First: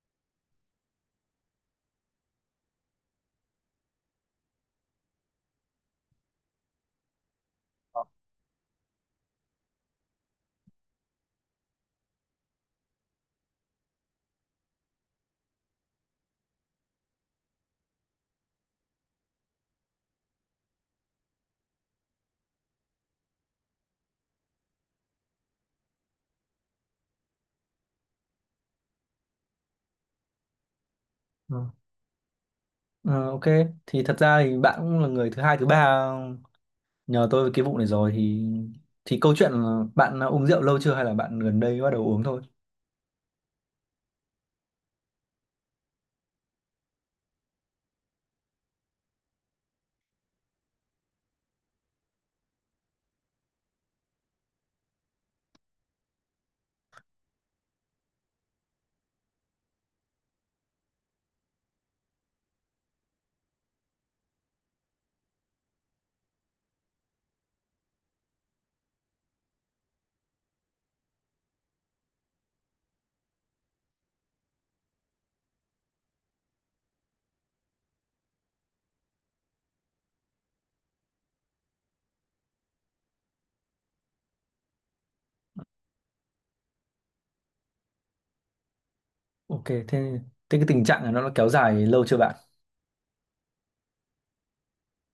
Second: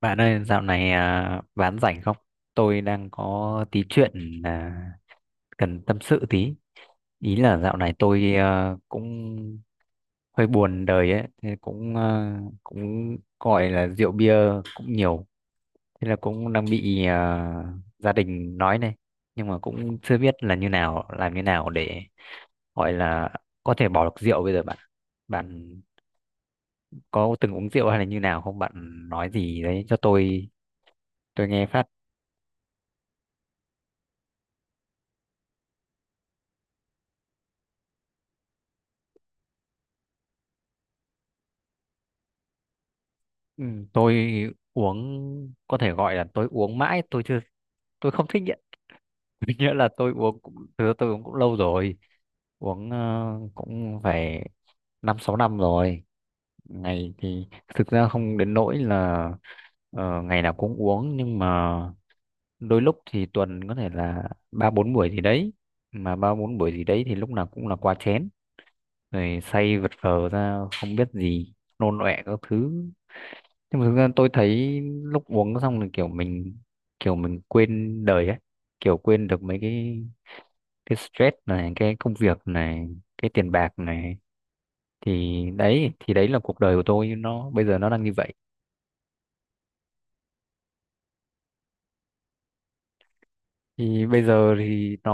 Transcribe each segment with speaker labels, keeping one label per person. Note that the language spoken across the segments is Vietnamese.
Speaker 1: Bạn ơi, dạo này bán rảnh không? Tôi đang có tí chuyện cần tâm sự tí. Ý là dạo này tôi cũng hơi buồn đời ấy, thế cũng gọi là rượu bia cũng nhiều, thế là cũng đang bị gia đình nói này, nhưng mà cũng chưa biết là như nào, làm như nào để gọi là có thể bỏ được rượu bây giờ bạn. Bạn có từng uống rượu hay là như nào không? Bạn nói gì đấy cho tôi
Speaker 2: Ờ,
Speaker 1: nghe phát.
Speaker 2: ờ, ok thì thật ra thì bạn cũng là người thứ hai thứ ba nhờ tôi về cái vụ này rồi thì câu chuyện là bạn đã uống rượu lâu chưa hay là bạn gần đây bắt đầu uống thôi.
Speaker 1: Ừ, tôi uống có thể gọi là tôi uống mãi tôi chưa tôi không thích nghiện. Nghĩa là tôi uống cũng thực tôi uống cũng lâu rồi, uống cũng phải năm sáu năm rồi. Ngày thì thực ra không đến nỗi là ngày nào cũng uống, nhưng mà đôi lúc thì tuần có thể là ba bốn buổi gì đấy, mà ba bốn buổi gì đấy thì lúc nào cũng là quá chén, rồi say vật vờ ra không biết gì, nôn ọe các thứ. Nhưng mà thực ra tôi thấy lúc uống xong là kiểu mình quên đời ấy, kiểu quên được mấy cái stress này, cái công việc này, cái tiền bạc này, thì đấy là cuộc đời của tôi nó bây giờ nó đang như vậy.
Speaker 2: Ok, thế thế cái tình trạng này nó đã kéo dài lâu chưa bạn?
Speaker 1: Thì bây giờ thì nó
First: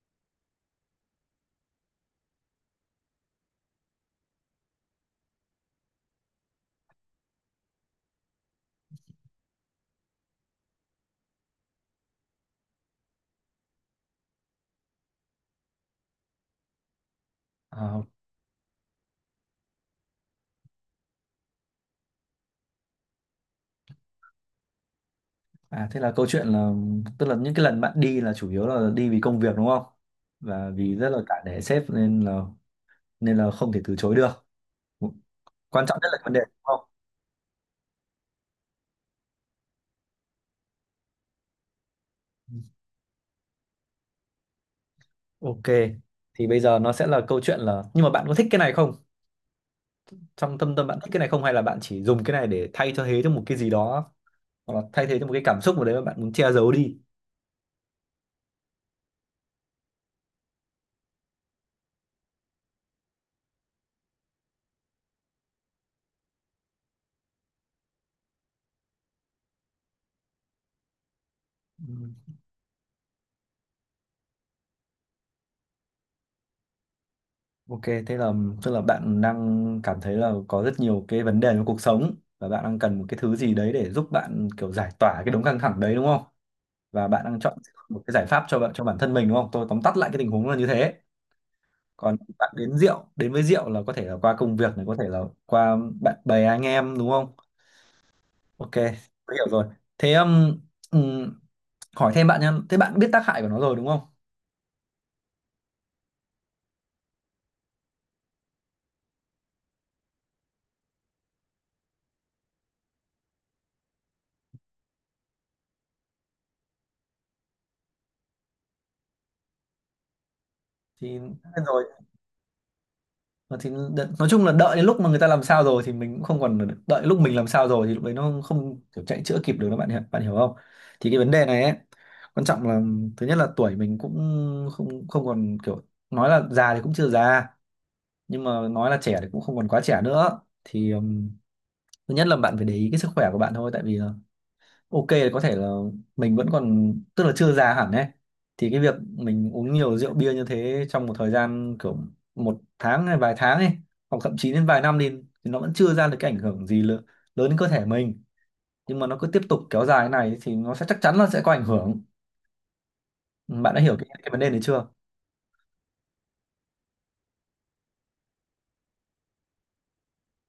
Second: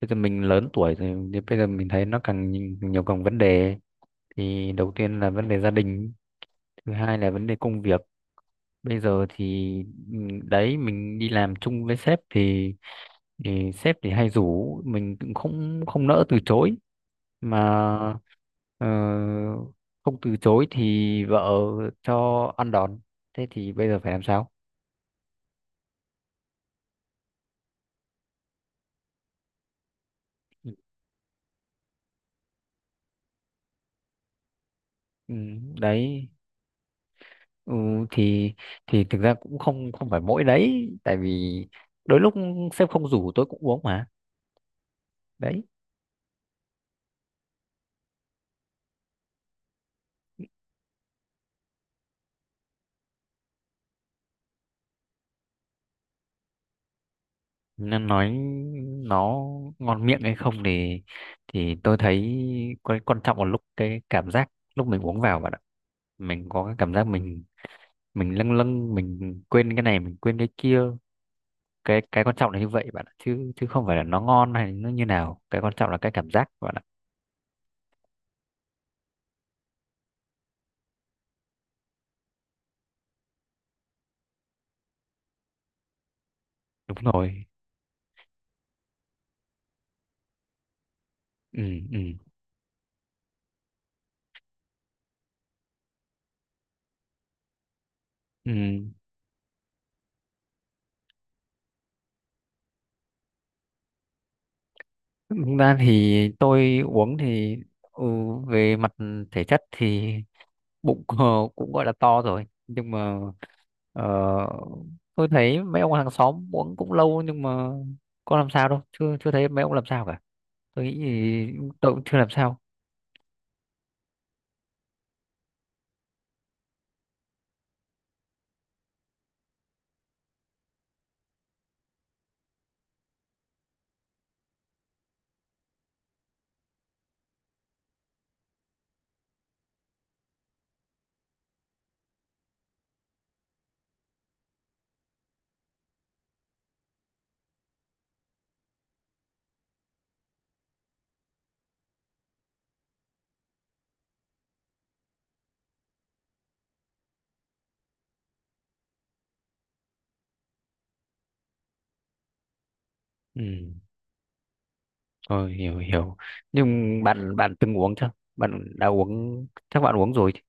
Speaker 1: bây giờ mình lớn tuổi rồi thì bây giờ mình thấy nó càng nhiều, nhiều càng vấn đề. Thì đầu tiên là vấn đề gia đình, thứ hai là vấn đề công việc. Bây giờ thì ừ, đấy, mình đi làm chung với sếp thì sếp thì hay rủ, mình cũng không không nỡ từ chối
Speaker 2: Ờ,
Speaker 1: mà. ờ, Không từ chối thì vợ cho ăn đòn, thế thì bây giờ phải làm sao?
Speaker 2: à thế là câu chuyện là, tức là những cái lần bạn đi là chủ yếu là đi vì công việc đúng không, và vì rất là cả nể sếp nên là không thể từ chối được.
Speaker 1: Ừ,
Speaker 2: Quan trọng nhất là
Speaker 1: đấy.
Speaker 2: vấn đề đúng không?
Speaker 1: Ừ, thì thì thực ra cũng không không phải mỗi đấy, tại vì đôi lúc sếp không rủ tôi cũng uống mà, đấy.
Speaker 2: Ok, thì bây giờ nó sẽ là câu chuyện là nhưng mà bạn có thích cái này không? Trong tâm tâm bạn thích cái này không, hay là bạn chỉ dùng cái này để thay cho thế cho một cái gì đó, hoặc là thay thế cho một cái cảm xúc mà đấy mà bạn muốn che giấu đi?
Speaker 1: Nên nói nó ngon miệng hay không thì tôi thấy quan quan trọng là lúc cái cảm giác lúc mình uống vào bạn ạ, mình có cái cảm giác mình lâng lâng, mình quên cái này mình quên cái kia. cái
Speaker 2: Ừ,
Speaker 1: cái quan trọng là như vậy bạn ạ, chứ chứ không phải là nó ngon hay nó như nào, cái quan trọng là cái cảm giác bạn ạ.
Speaker 2: ok thế là, tức là bạn đang cảm thấy là có rất nhiều cái vấn đề trong cuộc sống và bạn đang cần một cái thứ gì đấy để giúp bạn kiểu giải tỏa cái đống căng thẳng đấy đúng không,
Speaker 1: Đúng
Speaker 2: và bạn đang
Speaker 1: rồi.
Speaker 2: chọn một cái giải pháp cho bạn cho bản thân mình đúng không? Tôi tóm tắt lại cái tình huống là như thế.
Speaker 1: Ừ. Ừ.
Speaker 2: Còn bạn đến rượu, đến với rượu là có thể là qua công việc này, có thể là qua bạn bè anh em đúng không?
Speaker 1: Ừ.
Speaker 2: Ok, tôi hiểu rồi. Thế ừ, hỏi thêm bạn nhá, thế bạn biết tác hại của nó rồi đúng không?
Speaker 1: Thực ra thì tôi uống thì ừ, về mặt thể chất thì bụng cũng gọi là to rồi, nhưng mà ờ, tôi thấy mấy ông hàng xóm uống cũng lâu, nhưng mà có làm sao đâu, chưa chưa thấy mấy ông làm sao cả, tôi nghĩ
Speaker 2: Thì
Speaker 1: thì
Speaker 2: biết rồi,
Speaker 1: tôi cũng chưa làm sao.
Speaker 2: thì nói chung là đợi đến lúc mà người ta làm sao rồi thì mình cũng không còn, đợi lúc mình làm sao rồi thì lúc đấy nó không không kiểu chạy chữa kịp được đó, bạn hiểu, bạn hiểu không? Thì cái vấn đề này ấy, quan trọng là thứ nhất là tuổi mình cũng không không còn kiểu, nói là già thì cũng chưa già nhưng mà nói là trẻ thì cũng không còn quá trẻ nữa, thì thứ nhất là bạn phải để ý cái sức khỏe của bạn thôi. Tại vì ok là có thể là mình vẫn còn, tức là chưa già hẳn ấy, thì cái việc mình uống nhiều rượu bia như thế trong một thời gian kiểu một tháng hay vài tháng ấy, hoặc thậm chí đến vài năm đi, thì nó vẫn chưa ra được cái ảnh hưởng gì lớn, lớn đến cơ thể mình, nhưng mà nó cứ tiếp tục kéo dài thế này thì nó sẽ, chắc chắn là sẽ có ảnh hưởng.
Speaker 1: Ừ,
Speaker 2: Bạn đã hiểu cái vấn đề này chưa?
Speaker 1: tôi hiểu hiểu, nhưng bạn bạn từng uống chưa? Bạn đã uống, chắc bạn uống rồi chứ?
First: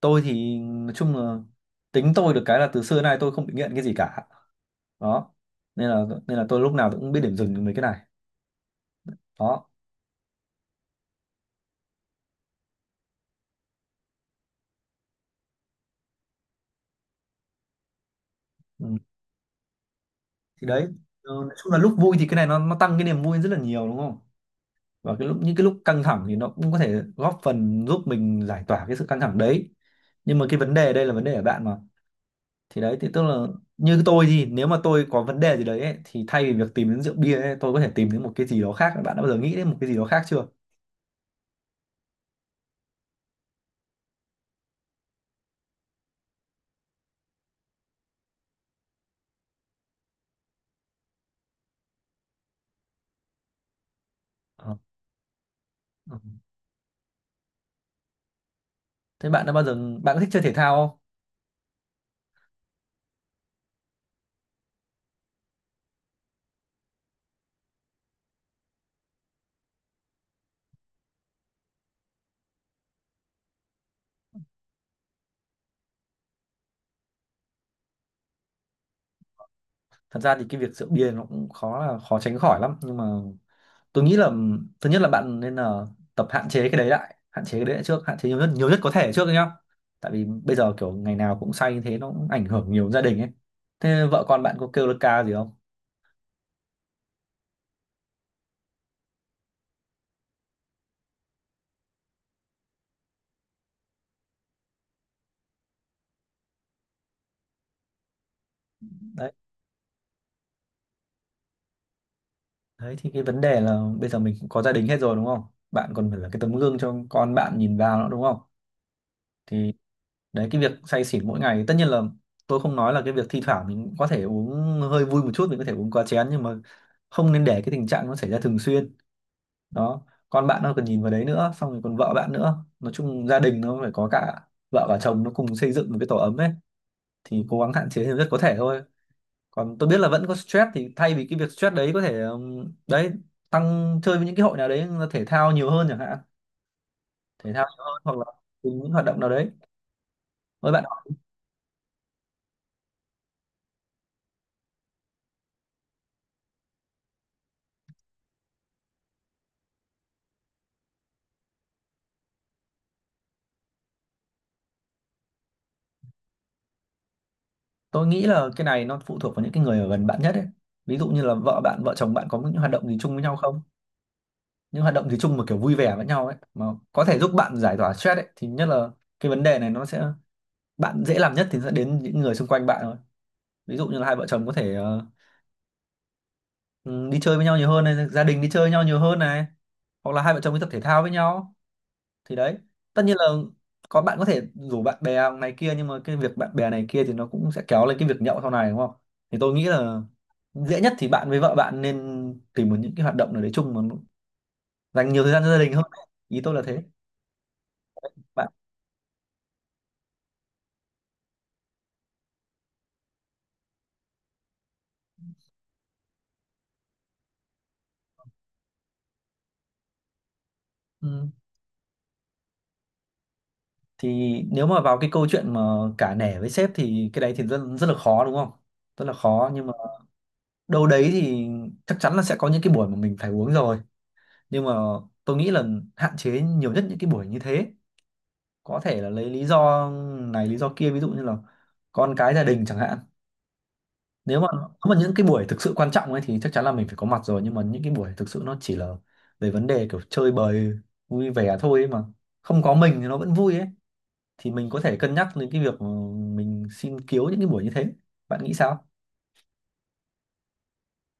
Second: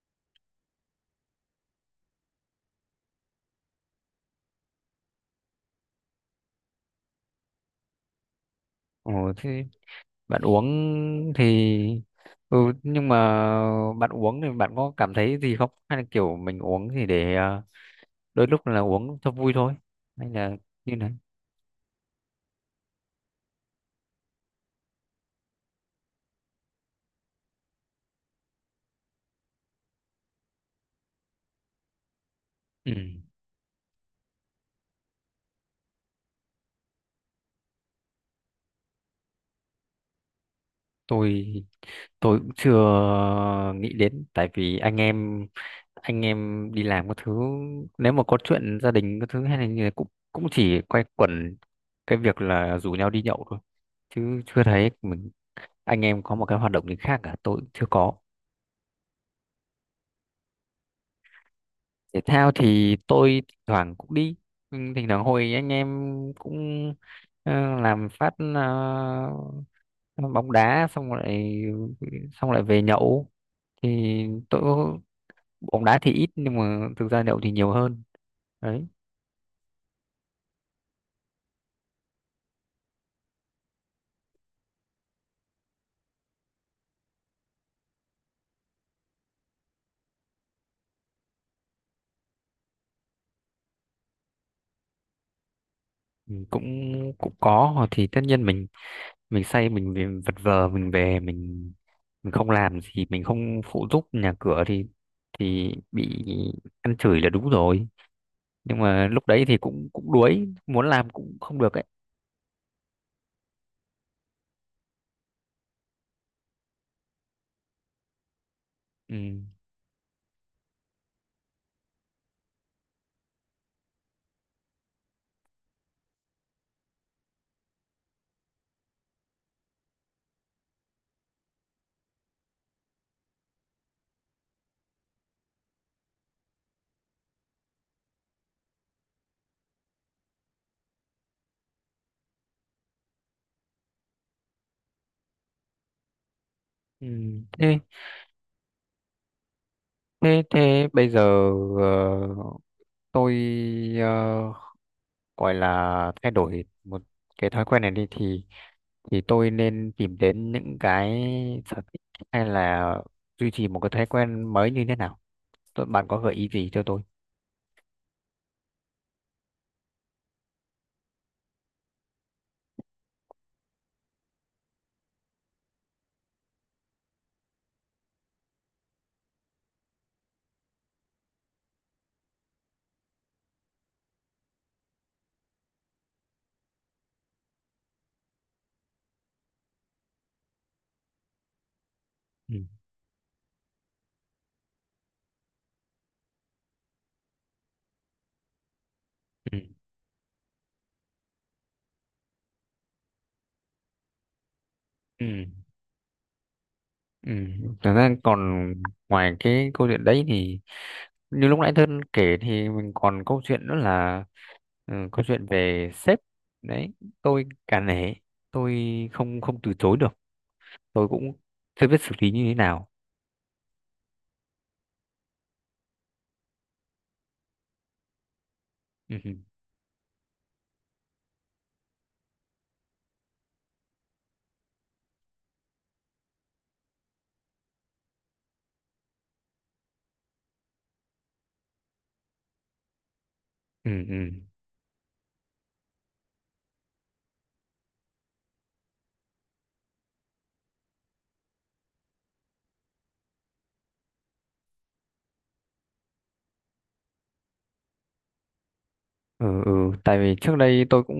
Speaker 2: Tôi thì nói chung là, tính tôi được cái là từ xưa đến nay tôi không bị nghiện cái gì cả, đó, nên là tôi lúc nào tôi cũng biết điểm dừng với cái này,
Speaker 1: Ồ,
Speaker 2: đó.
Speaker 1: thế bạn uống thì ừ, nhưng mà bạn uống thì bạn có cảm thấy gì không, hay là kiểu mình uống thì để đôi lúc là uống cho vui thôi, hay là
Speaker 2: Thì đấy,
Speaker 1: như này?
Speaker 2: nói chung là lúc vui thì cái này nó tăng cái niềm vui rất là nhiều đúng không, và cái lúc, những cái lúc căng thẳng thì nó cũng có thể góp phần giúp mình giải tỏa cái sự căng thẳng đấy, nhưng mà cái vấn đề ở đây là vấn đề ở bạn mà. Thì
Speaker 1: Ừ,
Speaker 2: đấy thì tức là như tôi thì nếu mà tôi có vấn đề gì đấy ấy, thì thay vì việc tìm đến rượu bia ấy, tôi có thể tìm đến một cái gì đó khác. Bạn đã bao giờ nghĩ đến một cái gì đó khác chưa?
Speaker 1: tôi tôi cũng chưa nghĩ đến, tại vì anh em đi làm các thứ, nếu mà có chuyện gia đình các thứ hay là như thế cũng cũng chỉ quay quẩn cái việc là rủ nhau đi nhậu thôi, chứ chưa
Speaker 2: Ờ.
Speaker 1: thấy mình anh
Speaker 2: Ừ.
Speaker 1: em có một cái hoạt động gì khác cả, tôi cũng chưa có.
Speaker 2: Thế bạn đã bao giờ, bạn có thích chơi thể thao không?
Speaker 1: Thể thao thì tôi thỉnh thoảng cũng đi. Ừ, thỉnh thoảng hồi anh em cũng làm phát bóng đá xong lại về nhậu, thì tôi bóng đá thì ít nhưng mà thực ra nhậu thì nhiều hơn, đấy.
Speaker 2: Thật ra thì cái việc rượu bia nó cũng khó, là khó tránh khỏi lắm, nhưng mà tôi nghĩ là thứ nhất là bạn nên là tập hạn chế cái đấy lại, hạn chế cái đấy lại trước, hạn chế nhiều nhất, nhiều nhất có thể trước đấy nhá. Tại vì bây giờ kiểu ngày nào cũng say như thế nó cũng ảnh hưởng nhiều đến gia đình ấy. Thế vợ con bạn có kêu là ca gì không?
Speaker 1: Ừ, cũng cũng có, hoặc thì tất nhiên mình say mình vật vờ mình về mình không làm gì, mình không phụ giúp nhà cửa thì bị ăn chửi là đúng rồi, nhưng mà lúc
Speaker 2: Đấy,
Speaker 1: đấy thì cũng cũng đuối, muốn làm cũng không được ấy.
Speaker 2: đấy thì cái vấn đề là bây giờ mình cũng có gia đình hết rồi đúng không? Bạn còn phải là cái tấm gương cho con bạn nhìn vào nữa đúng không?
Speaker 1: Ừ.
Speaker 2: Thì đấy, cái việc say xỉn mỗi ngày tất nhiên là, tôi không nói là cái việc thi thoảng mình có thể uống hơi vui một chút, mình có thể uống quá chén, nhưng mà không nên để cái tình trạng nó xảy ra thường xuyên, đó. Con bạn nó cần nhìn vào đấy nữa, xong rồi còn vợ bạn nữa, nói chung gia đình nó phải có cả vợ và chồng, nó cùng xây dựng một cái tổ ấm ấy. Thì cố gắng hạn chế nhiều nhất có thể thôi. Còn tôi biết là vẫn có stress, thì thay vì cái việc stress đấy có thể đấy, tăng chơi với những cái hội nào đấy, thể thao nhiều hơn chẳng hạn,
Speaker 1: Ừ.
Speaker 2: thể thao
Speaker 1: thế
Speaker 2: nhiều hơn, hoặc là cùng những hoạt động nào đấy
Speaker 1: thế
Speaker 2: với bạn.
Speaker 1: thế bây giờ ờ, tôi ờ, gọi là thay đổi một cái thói quen này đi thì tôi nên tìm đến những cái sở thích, hay là duy trì một cái thói quen mới như thế nào, bạn có gợi ý gì cho tôi?
Speaker 2: Tôi nghĩ là cái này nó phụ thuộc vào những cái người ở gần bạn nhất ấy. Ví dụ như là vợ bạn, vợ chồng bạn có những hoạt động gì chung với nhau không, những hoạt động gì chung mà kiểu vui vẻ với nhau ấy mà, có thể giúp bạn giải tỏa stress ấy, thì nhất là cái vấn đề này nó sẽ, bạn dễ làm nhất thì sẽ đến những người xung quanh bạn thôi. Ví dụ như là hai vợ chồng có thể ừ, đi chơi với nhau nhiều hơn này, gia đình đi chơi với nhau nhiều hơn này, hoặc là hai vợ chồng đi tập thể thao với nhau, thì
Speaker 1: Ừ.
Speaker 2: đấy. Tất nhiên là có, bạn có thể rủ bạn bè này kia, nhưng mà cái việc bạn bè này kia thì nó cũng sẽ kéo lên cái việc nhậu sau này đúng không? Thì tôi
Speaker 1: Ừ.
Speaker 2: nghĩ là dễ nhất thì bạn với vợ bạn nên tìm một những cái hoạt động nào đấy chung mà nó dành nhiều thời gian
Speaker 1: Ừ.
Speaker 2: cho gia đình hơn ấy. Ý tôi là thế,
Speaker 1: Ừ. Thật ra
Speaker 2: bạn.
Speaker 1: còn ngoài cái câu chuyện đấy thì như lúc nãy Thân kể thì mình còn câu chuyện nữa là câu chuyện về sếp, đấy, tôi cả nể, tôi không không từ chối được, tôi
Speaker 2: Ừ.
Speaker 1: cũng chưa biết xử lý như thế nào.
Speaker 2: Thì nếu mà vào cái câu chuyện mà cả nể với sếp thì cái đấy thì rất rất là khó đúng không? Rất là
Speaker 1: Ừ. Ừ.
Speaker 2: khó, nhưng mà đâu đấy thì chắc chắn là sẽ có những cái buổi mà mình phải uống rồi, nhưng mà tôi nghĩ là hạn chế nhiều nhất những cái buổi như thế. Có thể là lấy lý do này lý do kia, ví dụ như là con cái gia đình chẳng hạn.
Speaker 1: Ừ. Ừ.
Speaker 2: Nếu mà, nếu mà những cái buổi thực sự quan trọng ấy thì chắc chắn là mình phải có mặt rồi, nhưng mà những cái buổi thực sự nó chỉ là về vấn đề kiểu chơi bời, vui vẻ thôi ấy mà, không có mình thì nó vẫn vui ấy, thì mình có thể cân nhắc đến cái việc mình xin kiếu những cái buổi như thế. Bạn nghĩ sao?
Speaker 1: Ừ. Ừ. Tại vì trước đây tôi cũng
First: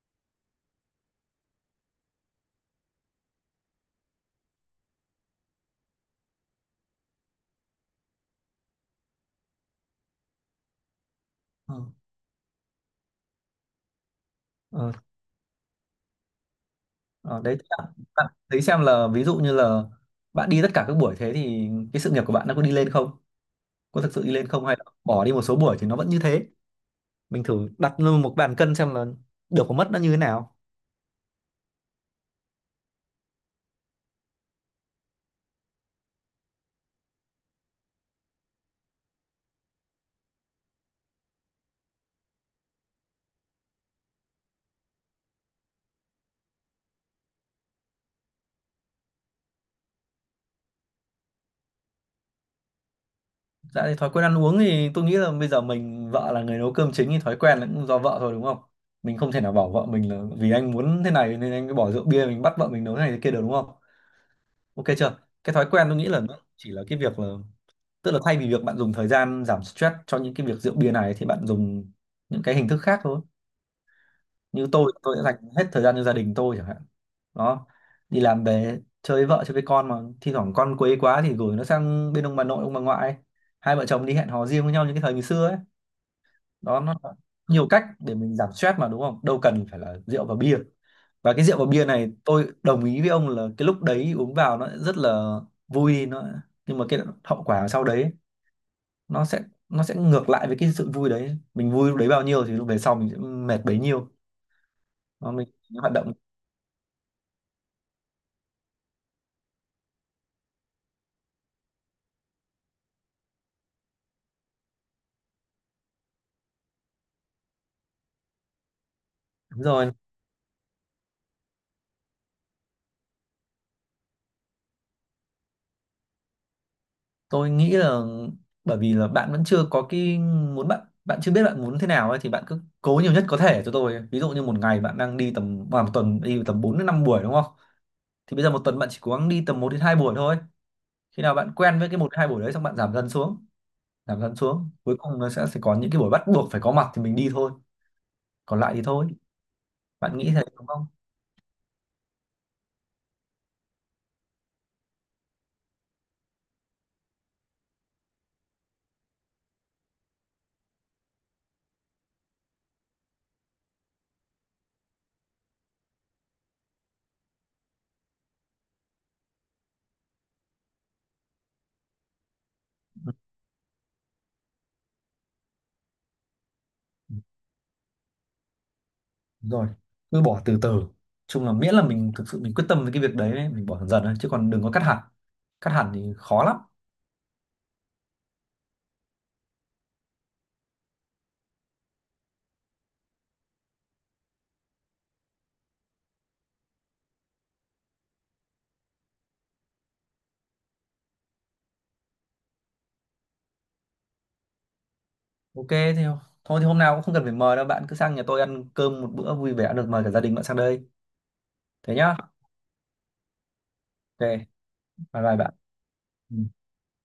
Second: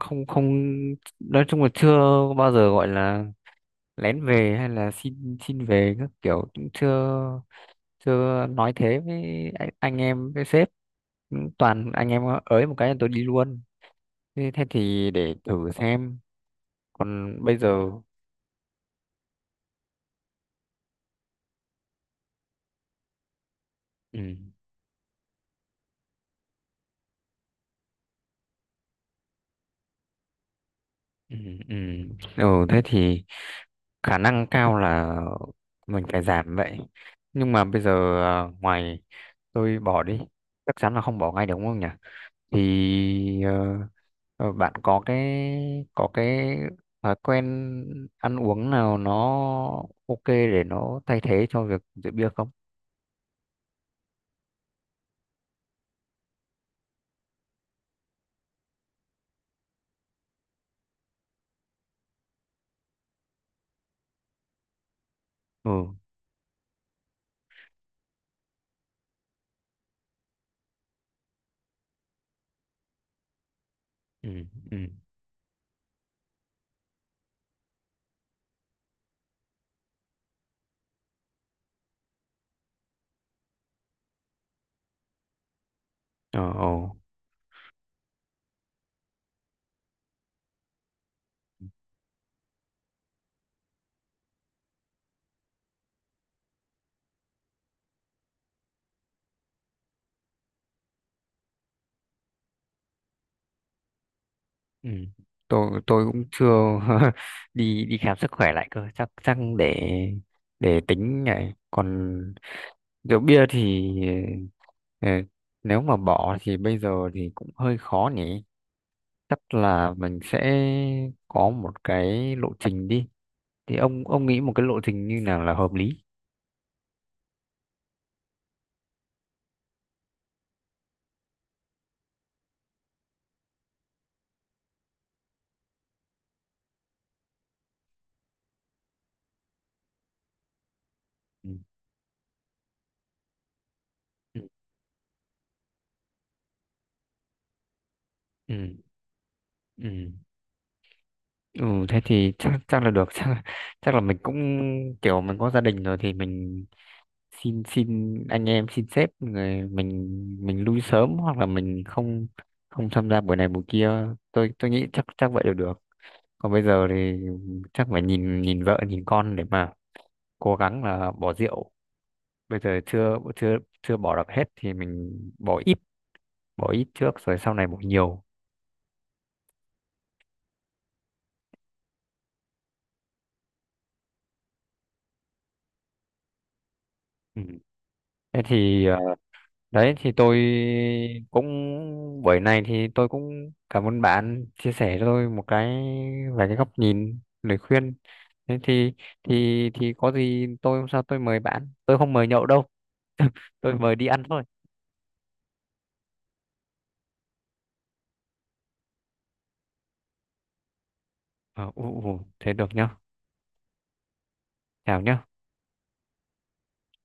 Speaker 1: không không nói chung là chưa bao giờ gọi là lén về hay là xin xin về các kiểu, cũng chưa chưa nói thế với anh em với sếp. Cũng
Speaker 2: Ừ.
Speaker 1: toàn anh em ới một cái là tôi đi luôn. Thế
Speaker 2: ờ,
Speaker 1: thì để thử xem. Còn
Speaker 2: ờ, đấy
Speaker 1: bây giờ.
Speaker 2: bạn, bạn thấy xem là ví dụ như là bạn đi tất cả các buổi, thế thì cái sự nghiệp của bạn nó có đi lên không, có thực
Speaker 1: Ừ.
Speaker 2: sự đi lên không, hay là bỏ đi một số buổi thì nó vẫn như thế? Mình thử đặt lên một bàn cân xem là được có mất nó như thế nào.
Speaker 1: Ừ. Ừ. Ừ. Thế thì khả năng cao là mình phải giảm vậy. Nhưng mà bây giờ ngoài, tôi bỏ đi chắc chắn là không bỏ ngay được đúng không nhỉ, thì bạn có cái thói quen ăn uống nào nó ok để nó thay thế cho việc rượu bia không?
Speaker 2: Dạ, thì thói quen ăn uống thì tôi nghĩ là bây giờ mình, vợ là người nấu cơm chính thì thói quen là cũng do vợ thôi đúng không? Mình không thể nào bảo vợ mình là vì anh muốn thế này nên anh mới bỏ rượu bia, mình bắt vợ mình nấu thế này thế kia được đúng không? Ok chưa? Cái thói quen
Speaker 1: Ừ.
Speaker 2: tôi nghĩ là nó chỉ là cái việc là, tức là thay vì việc bạn dùng thời gian giảm stress cho những cái việc rượu bia này thì bạn dùng những cái hình thức khác thôi.
Speaker 1: Ừ.
Speaker 2: Như
Speaker 1: Ừ.
Speaker 2: tôi đã dành hết thời gian cho gia đình tôi chẳng hạn, đó. Đi làm về chơi với vợ chơi với con mà, thi thoảng con quấy quá thì gửi nó sang bên ông bà nội ông bà ngoại, hai vợ chồng đi hẹn hò riêng với nhau như cái thời ngày xưa ấy,
Speaker 1: Ờ. Ờ.
Speaker 2: đó, nó nhiều cách để mình giảm stress mà đúng không, đâu cần phải là rượu và bia. Và cái rượu và bia này tôi đồng ý với ông là cái lúc đấy uống vào nó rất là vui, nó, nhưng mà cái hậu quả sau đấy nó sẽ, nó sẽ ngược lại với cái sự vui đấy, mình vui lúc đấy bao nhiêu thì lúc về sau mình sẽ mệt bấy nhiêu.
Speaker 1: Ừ,
Speaker 2: Nó mình
Speaker 1: tôi
Speaker 2: hoạt
Speaker 1: tôi
Speaker 2: động.
Speaker 1: cũng chưa. đi đi khám sức khỏe lại cơ, chắc chắc để tính này, còn rượu bia thì ờ, nếu mà bỏ thì bây giờ thì cũng hơi khó nhỉ, chắc
Speaker 2: Đúng rồi.
Speaker 1: là mình sẽ có một cái lộ trình đi, thì ông nghĩ một cái lộ trình như nào là hợp lý?
Speaker 2: Tôi nghĩ là bởi vì là bạn vẫn chưa có cái muốn, bạn, bạn chưa biết bạn muốn thế nào ấy, thì bạn cứ cố nhiều nhất có thể cho tôi. Ví dụ như một ngày bạn đang đi tầm à, một tuần đi tầm 4 đến 5 buổi đúng không? Thì bây giờ một tuần bạn chỉ cố gắng đi tầm một đến 2 buổi thôi. Khi nào
Speaker 1: Ừ.
Speaker 2: bạn quen với cái một đến 2 buổi đấy xong bạn giảm dần xuống, giảm dẫn
Speaker 1: Ừ.
Speaker 2: xuống, cuối cùng nó sẽ có những cái buổi bắt buộc phải có mặt thì mình đi thôi, còn lại
Speaker 1: Ừ.
Speaker 2: thì thôi.
Speaker 1: Ừ.
Speaker 2: Bạn nghĩ thế đúng không?
Speaker 1: Ừ, thế thì chắc chắc là được. chắc chắc là mình cũng kiểu mình có gia đình rồi thì mình xin xin anh em xin sếp, người mình lui sớm hoặc là mình không không tham gia buổi này buổi kia, tôi nghĩ chắc chắc vậy là được. Còn bây giờ thì chắc phải nhìn nhìn vợ nhìn con để mà cố gắng là bỏ rượu, bây giờ
Speaker 2: Ừ.
Speaker 1: chưa chưa chưa bỏ được hết thì mình bỏ ít bỏ ít trước
Speaker 2: Ừ,
Speaker 1: rồi sau này bỏ nhiều.
Speaker 2: đúng rồi, cứ bỏ từ từ, chung là miễn là mình thực sự mình quyết tâm với cái việc đấy ấy, mình bỏ dần dần thôi, chứ còn đừng có cắt hẳn, cắt hẳn thì khó lắm.
Speaker 1: Ừ. Thế thì đấy thì tôi cũng buổi này thì tôi cũng cảm ơn bạn chia sẻ cho tôi một cái về cái góc nhìn lời khuyên. Thế thì thì có gì tôi hôm sau tôi mời bạn. Tôi không mời nhậu đâu. Tôi mời đi ăn thôi.
Speaker 2: Ok, thì thôi thì hôm nào cũng không cần phải mời đâu, bạn cứ sang nhà tôi ăn cơm một bữa vui vẻ được, mời cả gia đình bạn sang đây.
Speaker 1: Ờ,
Speaker 2: Thế
Speaker 1: ù,
Speaker 2: nhá.
Speaker 1: ù, thế được nhá.
Speaker 2: Ok,
Speaker 1: Chào
Speaker 2: bye
Speaker 1: nhá.
Speaker 2: bye bạn. Ừ.